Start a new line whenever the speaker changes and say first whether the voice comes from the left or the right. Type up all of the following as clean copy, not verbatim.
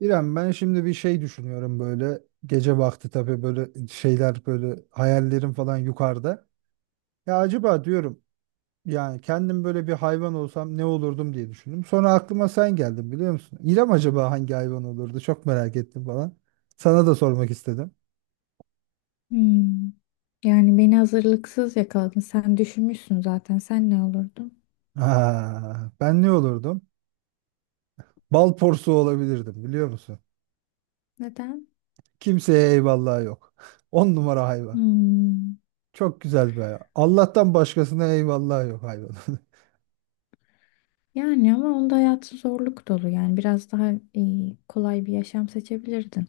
right: İrem, ben şimdi bir şey düşünüyorum böyle gece vakti. Tabii böyle şeyler, böyle hayallerim falan yukarıda. Ya acaba diyorum, yani kendim böyle bir hayvan olsam ne olurdum diye düşündüm. Sonra aklıma sen geldin, biliyor musun? İrem, acaba hangi hayvan olurdu çok merak ettim falan. Sana da sormak istedim.
left: Hmm. Yani beni hazırlıksız yakaladın. Sen düşünmüşsün zaten. Sen ne olurdun?
right: Ha, ben ne olurdum? Bal porsuğu olabilirdim, biliyor musun?
left: Neden?
right: Kimseye eyvallah yok. On numara hayvan.
left: Hmm.
right: Çok güzel bir hayvan. Allah'tan başkasına eyvallah yok hayvan.
left: Yani ama onda hayatı zorluk dolu. Yani biraz daha kolay bir yaşam seçebilirdin.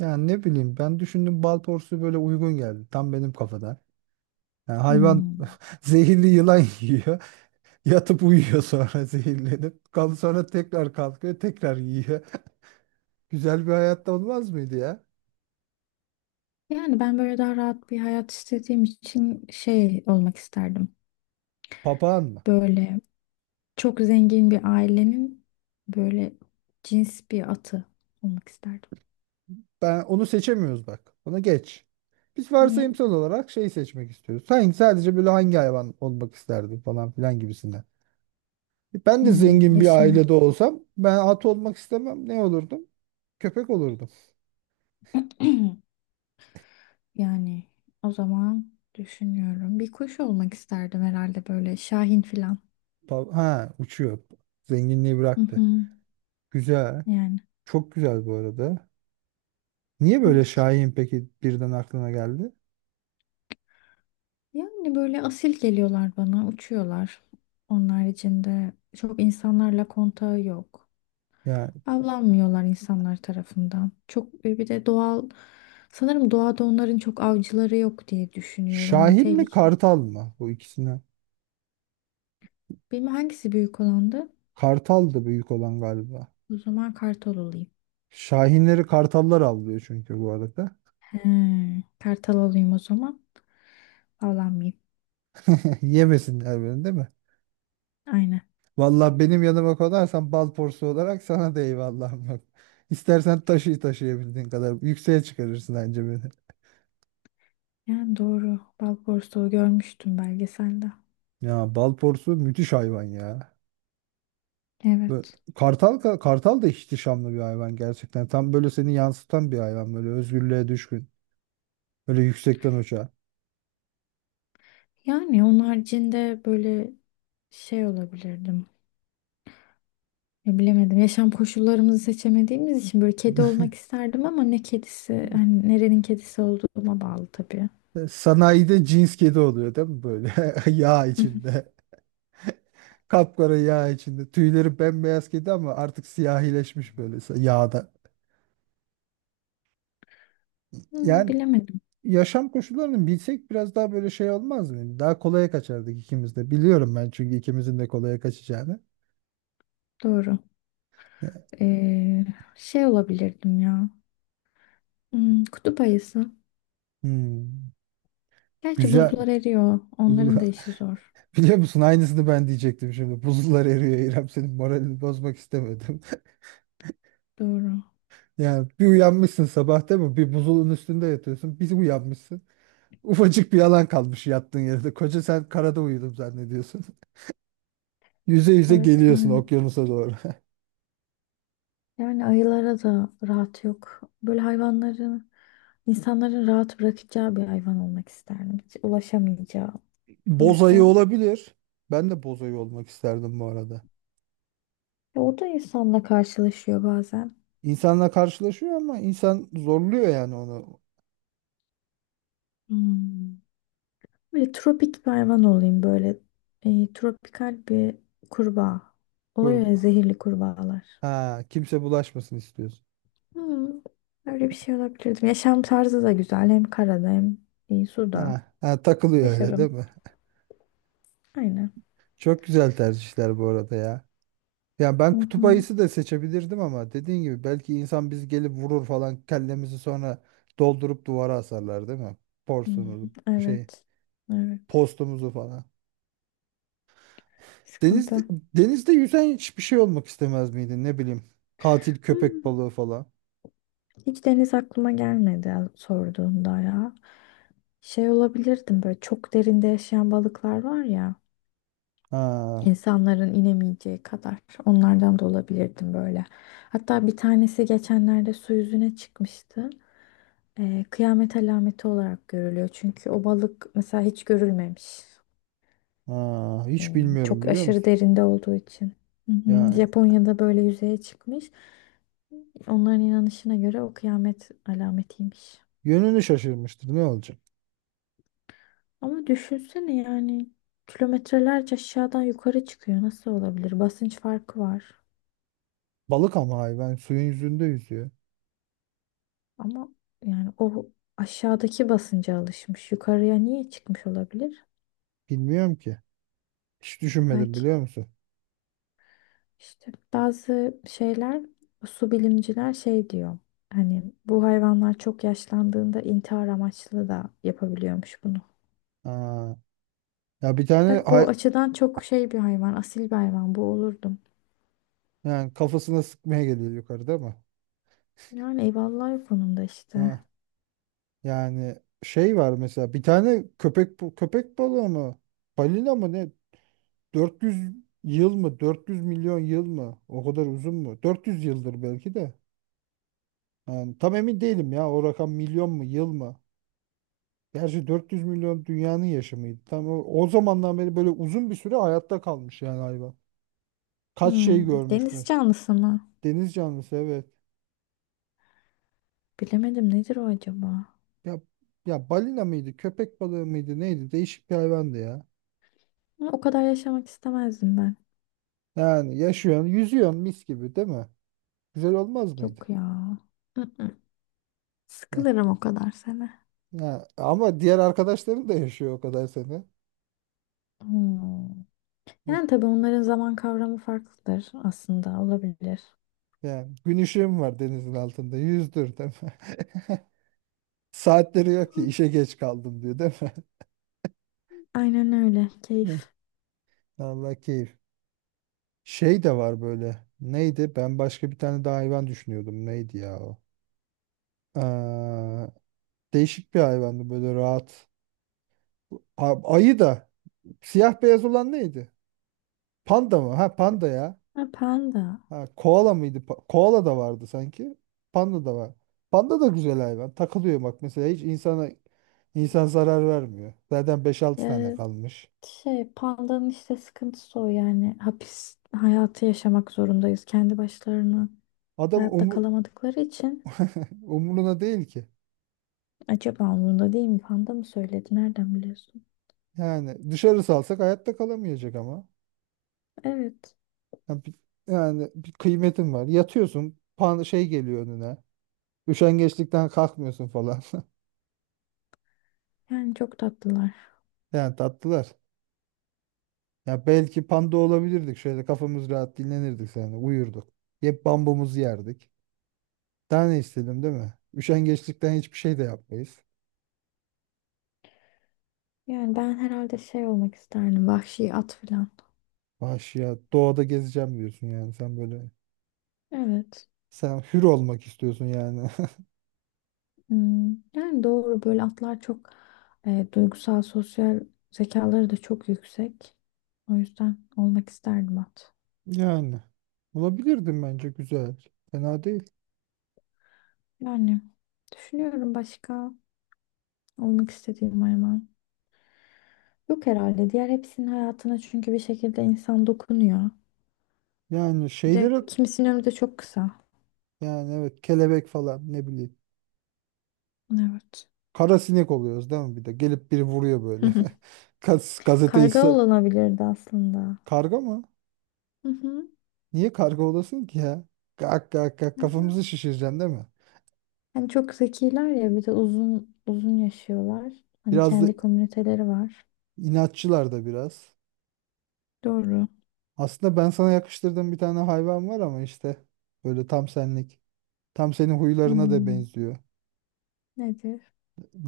right: Yani ne bileyim, ben düşündüm, bal porsu böyle uygun geldi. Tam benim kafada. Yani hayvan
left: Hmm.
right: zehirli yılan yiyor. Yatıp uyuyor sonra zehirlenip. Kal sonra tekrar kalkıyor, tekrar yiyor. Güzel bir hayatta olmaz mıydı ya?
left: Yani ben böyle daha rahat bir hayat istediğim için şey olmak isterdim.
right: Papağan mı?
left: Böyle çok zengin bir ailenin böyle cins bir atı olmak isterdim.
right: Ben onu seçemiyoruz bak. Onu geç. Biz
left: Niye?
right: varsayımsal olarak şey seçmek istiyoruz. Sen sadece böyle hangi hayvan olmak isterdin falan filan gibisinden. Ben de
left: Hmm,
right: zengin bir
left: yaşam.
right: ailede olsam ben at olmak istemem. Ne olurdum? Köpek olurdum.
left: Yani o zaman düşünüyorum. Bir kuş olmak isterdim herhalde böyle şahin filan.
right: Ha, uçuyor. Zenginliği
left: Hı
right: bıraktı.
left: hı.
right: Güzel.
left: Yani
right: Çok güzel bu arada. Niye böyle
left: evet.
right: şahin peki birden aklına geldi?
left: Yani böyle asil geliyorlar bana, uçuyorlar. Onlar içinde çok insanlarla kontağı yok.
right: Yani
left: Avlanmıyorlar insanlar tarafından. Çok bir de doğal sanırım doğada onların çok avcıları yok diye düşünüyorum. Hani
right: şahin mi,
left: tehlike.
right: kartal mı bu ikisinden?
left: Bilmem hangisi büyük olandı.
right: Kartal da büyük olan galiba.
left: O zaman kartal olayım.
right: Şahinleri kartallar avlıyor çünkü bu arada.
left: He, kartal olayım o zaman. Avlanmayayım.
right: Yemesinler beni, değil mi?
left: Aynen.
right: Vallahi benim yanıma konarsan bal porsu olarak sana da eyvallahım yok. İstersen taşı taşıyabildiğin kadar yükseğe çıkarırsın bence beni.
left: Yani doğru. Bal porsuğu görmüştüm belgeselde.
right: Ya bal porsu müthiş hayvan ya. Ve
left: Evet.
right: kartal, kartal da ihtişamlı bir hayvan gerçekten. Tam böyle seni yansıtan bir hayvan, böyle özgürlüğe düşkün. Böyle yüksekten uçağa.
left: Yani onun haricinde böyle şey olabilirdim. Ya bilemedim. Yaşam koşullarımızı seçemediğimiz için böyle kedi olmak isterdim ama ne kedisi, hani nerenin kedisi olduğuma bağlı tabii.
right: Sanayide cins kedi oluyor değil mi böyle? Yağ
left: Hı hı.
right: içinde. Kapkara yağ içinde. Tüyleri bembeyaz kedi ama artık siyahileşmiş böyle yağda.
left: Hmm,
right: Yani
left: bilemedim.
right: yaşam koşullarını bilsek biraz daha böyle şey olmaz mı? Daha kolaya kaçardık ikimiz de. Biliyorum ben çünkü ikimizin de kolaya kaçacağını.
left: Doğru.
right: E,
left: Ee, Şey olabilirdim ya. Hmm, kutup ayısı.
right: Hmm,
left: Gerçi
right: güzel.
left: buzlar eriyor. Onların da işi zor.
right: Biliyor musun aynısını ben diyecektim şimdi. Buzullar eriyor İrem, senin moralini bozmak istemedim.
left: Doğru.
right: Yani bir uyanmışsın sabah, değil mi? Bir buzulun üstünde yatıyorsun. Bir uyanmışsın. Ufacık bir alan kalmış yattığın yerde. Koca sen karada uyudum zannediyorsun. Yüze yüze
left: Evet
right: geliyorsun
left: yani.
right: okyanusa doğru.
left: Yani ayılara da rahat yok. Böyle hayvanların, insanların rahat bırakacağı bir hayvan olmak isterdim. Hiç ulaşamayacağı. O
right: Boz ayı
left: yüzden
right: olabilir. Ben de boz ayı olmak isterdim bu arada.
left: ya o da insanla karşılaşıyor bazen.
right: İnsanla karşılaşıyor ama insan zorluyor yani onu.
left: Hmm. Böyle tropik bir hayvan olayım böyle. Tropikal bir kurbağa. Oluyor ya
right: Koru-
left: zehirli kurbağalar.
right: Ha, kimse bulaşmasın istiyorsun.
left: Hmm, öyle bir şey olabilirdim. Yaşam tarzı da güzel. Hem karada hem suda.
right: Ha, ha, takılıyor öyle
left: Yaşarım.
right: değil mi?
left: Aynen.
right: Çok güzel tercihler bu arada ya. Yani
left: Hı
right: ben kutup
left: hı.
right: ayısı da seçebilirdim ama dediğin gibi belki insan biz gelip vurur falan kellemizi, sonra doldurup duvara asarlar değil mi?
left: Hı hı.
right: Porsumuzu, şey,
left: Evet. Evet.
right: postumuzu falan. Deniz,
left: Sıkıntı.
right: denizde yüzen hiçbir şey olmak istemez miydin, ne bileyim, katil köpek
left: Hmm,
right: balığı falan.
left: hiç deniz aklıma gelmedi sorduğunda ya. Şey olabilirdim böyle çok derinde yaşayan balıklar var ya.
right: Ha,
left: İnsanların inemeyeceği kadar onlardan da olabilirdim böyle. Hatta bir tanesi geçenlerde su yüzüne çıkmıştı. Kıyamet alameti olarak görülüyor. Çünkü o balık mesela hiç görülmemiş.
right: ha, hiç
left: Hmm,
right: bilmiyorum,
left: çok
right: biliyor
left: aşırı
right: musun?
left: derinde olduğu için. Hı hı.
right: Yani
left: Japonya'da böyle yüzeye çıkmış. Onların inanışına göre o kıyamet alametiymiş.
right: yönünü şaşırmıştır, ne olacak?
left: Ama düşünsene yani kilometrelerce aşağıdan yukarı çıkıyor. Nasıl olabilir? Basınç farkı var.
right: Balık ama hayvan suyun yüzünde yüzüyor.
left: Ama yani o aşağıdaki basınca alışmış. Yukarıya niye çıkmış olabilir?
right: Bilmiyorum ki. Hiç düşünmedim,
left: Belki
right: biliyor musun?
left: işte bazı şeyler su bilimciler şey diyor. Hani bu hayvanlar çok yaşlandığında intihar amaçlı da yapabiliyormuş bunu.
right: Ha. Ya bir tane
left: Bak bu açıdan çok şey bir hayvan, asil bir hayvan bu olurdum.
right: yani kafasına sıkmaya geliyor yukarıda ama.
left: Yani eyvallah o konuda işte.
right: Ha, yani şey var mesela, bir tane köpek balığı mı? Balina mı ne? 400 yıl mı? 400 milyon yıl mı? O kadar uzun mu? 400 yıldır belki de. Yani tam emin değilim ya o rakam, milyon mu, yıl mı? Gerçi 400 milyon dünyanın yaşamıydı. Tam o zamandan beri böyle uzun bir süre hayatta kalmış yani hayvan. Kaç şey
left: Hmm,
right: görmüş
left: deniz
right: mü?
left: canlısı mı?
right: Deniz canlısı, evet.
left: Bilemedim nedir o acaba?
right: Ya, ya balina mıydı, köpek balığı mıydı, neydi? Değişik bir hayvandı ya.
left: Ama o kadar yaşamak istemezdim ben.
right: Yani yaşıyorsun, yüzüyorsun mis gibi, değil mi? Güzel olmaz
left: Yok
right: mıydı?
left: ya. Mm-mm.
right: Heh.
left: Sıkılırım o kadar sene.
right: Ya, ama diğer arkadaşların da yaşıyor o kadar seni.
left: Hmm.
right: Heh.
left: Yani tabii onların zaman kavramı farklıdır aslında olabilir.
right: Yani gün ışığım var denizin altında. Yüzdür, değil mi? Saatleri yok ki işe geç kaldım diyor değil mi?
left: Aynen öyle.
right: Heh.
left: Keyif.
right: Allah keyif. Şey de var böyle. Neydi? Ben başka bir tane daha hayvan düşünüyordum. Neydi ya o? Aa, değişik bir hayvandı böyle rahat. Ayı da. Siyah beyaz olan neydi? Panda mı? Ha, panda ya.
left: Ha, panda.
right: Ha, koala mıydı? Koala da vardı sanki. Panda da var. Panda da güzel hayvan. Takılıyor bak mesela, hiç insana insan zarar vermiyor. Zaten beş altı tane
left: Ya
right: kalmış.
left: şey pandanın işte sıkıntısı o yani hapis hayatı yaşamak zorundayız kendi başlarına.
right: Adam
left: Hayatta kalamadıkları için
right: umuruna değil ki.
left: acaba umurunda değil mi? Panda mı söyledi? Nereden biliyorsun?
right: Yani dışarı salsak hayatta kalamayacak ama.
left: Evet.
right: Yani yani bir kıymetin var. Yatıyorsun, pan şey geliyor önüne. Üşengeçlikten kalkmıyorsun falan.
left: Yani çok tatlılar.
right: Yani tatlılar. Ya belki panda olabilirdik. Şöyle kafamız rahat dinlenirdik yani, uyurduk. Hep bambumuzu yerdik. Daha ne istedim, değil mi? Üşengeçlikten hiçbir şey de yapmayız.
left: Yani ben herhalde şey olmak isterdim. Vahşi at falan.
right: Vahşi doğada gezeceğim diyorsun yani sen,
left: Evet.
right: sen hür olmak istiyorsun yani.
left: Hmm, yani doğru böyle atlar çok duygusal, sosyal zekaları da çok yüksek. O yüzden olmak isterdim at.
right: Yani bulabilirdim bence, güzel. Fena değil.
left: Yani düşünüyorum başka olmak istediğim hayvan. Yok herhalde. Diğer hepsinin hayatına çünkü bir şekilde insan dokunuyor.
right: Yani
left: Bir de
right: şeylere,
left: kimisinin ömrü de çok kısa.
right: yani evet, kelebek falan, ne bileyim.
left: Evet.
right: Kara sinek oluyoruz değil mi bir de? Gelip biri vuruyor böyle. Gazeteyi
left: Karga olanabilirdi aslında.
right: karga mı?
left: Hı hı.
right: Niye karga olasın ki ya? Gak gak gak kafamızı şişireceksin değil mi?
left: Hani çok zekiler ya bir de uzun uzun yaşıyorlar. Hani
right: Biraz da
left: kendi komüniteleri var.
right: inatçılar da biraz.
left: Doğru.
right: Aslında ben sana yakıştırdığım bir tane hayvan var ama işte böyle tam senlik. Tam senin huylarına da
left: Hmm,
right: benziyor.
left: nedir?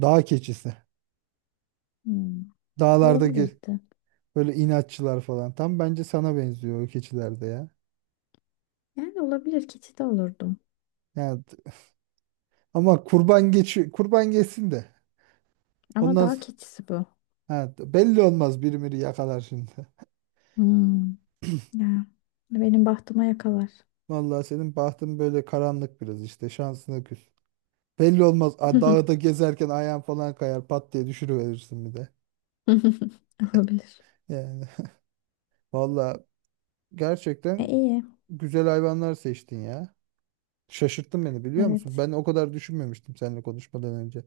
right: Dağ keçisi.
left: Hmm,
right: Dağlarda ge-
left: olabilirdi.
right: böyle inatçılar falan. Tam bence sana benziyor o keçilerde ya.
left: Yani olabilir keçi de olurdum.
right: Yani, ama kurban geçi kurban geçsin de.
left: Ama
right: Ondan
left: daha
right: s-
left: keçisi bu.
right: ha, belli olmaz, biri miri yakalar şimdi.
left: Hmm, ya. Benim bahtıma yakalar.
right: Vallahi senin bahtın böyle karanlık biraz, işte şansına küs. Belli olmaz. A, dağda gezerken ayağın falan kayar, pat diye düşürüverirsin bir de.
left: Olabilir.
right: Yani vallahi
left: E,
right: gerçekten
left: iyi.
right: güzel hayvanlar seçtin ya. Şaşırttın beni, biliyor musun?
left: Evet.
right: Ben o kadar düşünmemiştim seninle konuşmadan önce.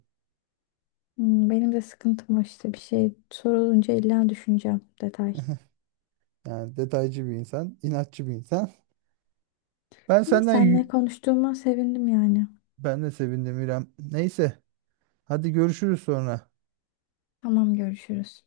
left: Hmm, benim de sıkıntım o işte bir şey sorulunca illa düşüneceğim detay.
right: Yani detaycı bir insan, inatçı bir insan. Ben
left: İyi
right: senden
left: seninle
right: yü-
left: konuştuğuma sevindim yani.
right: ben de sevindim İrem. Neyse, hadi görüşürüz sonra.
left: Tamam, görüşürüz.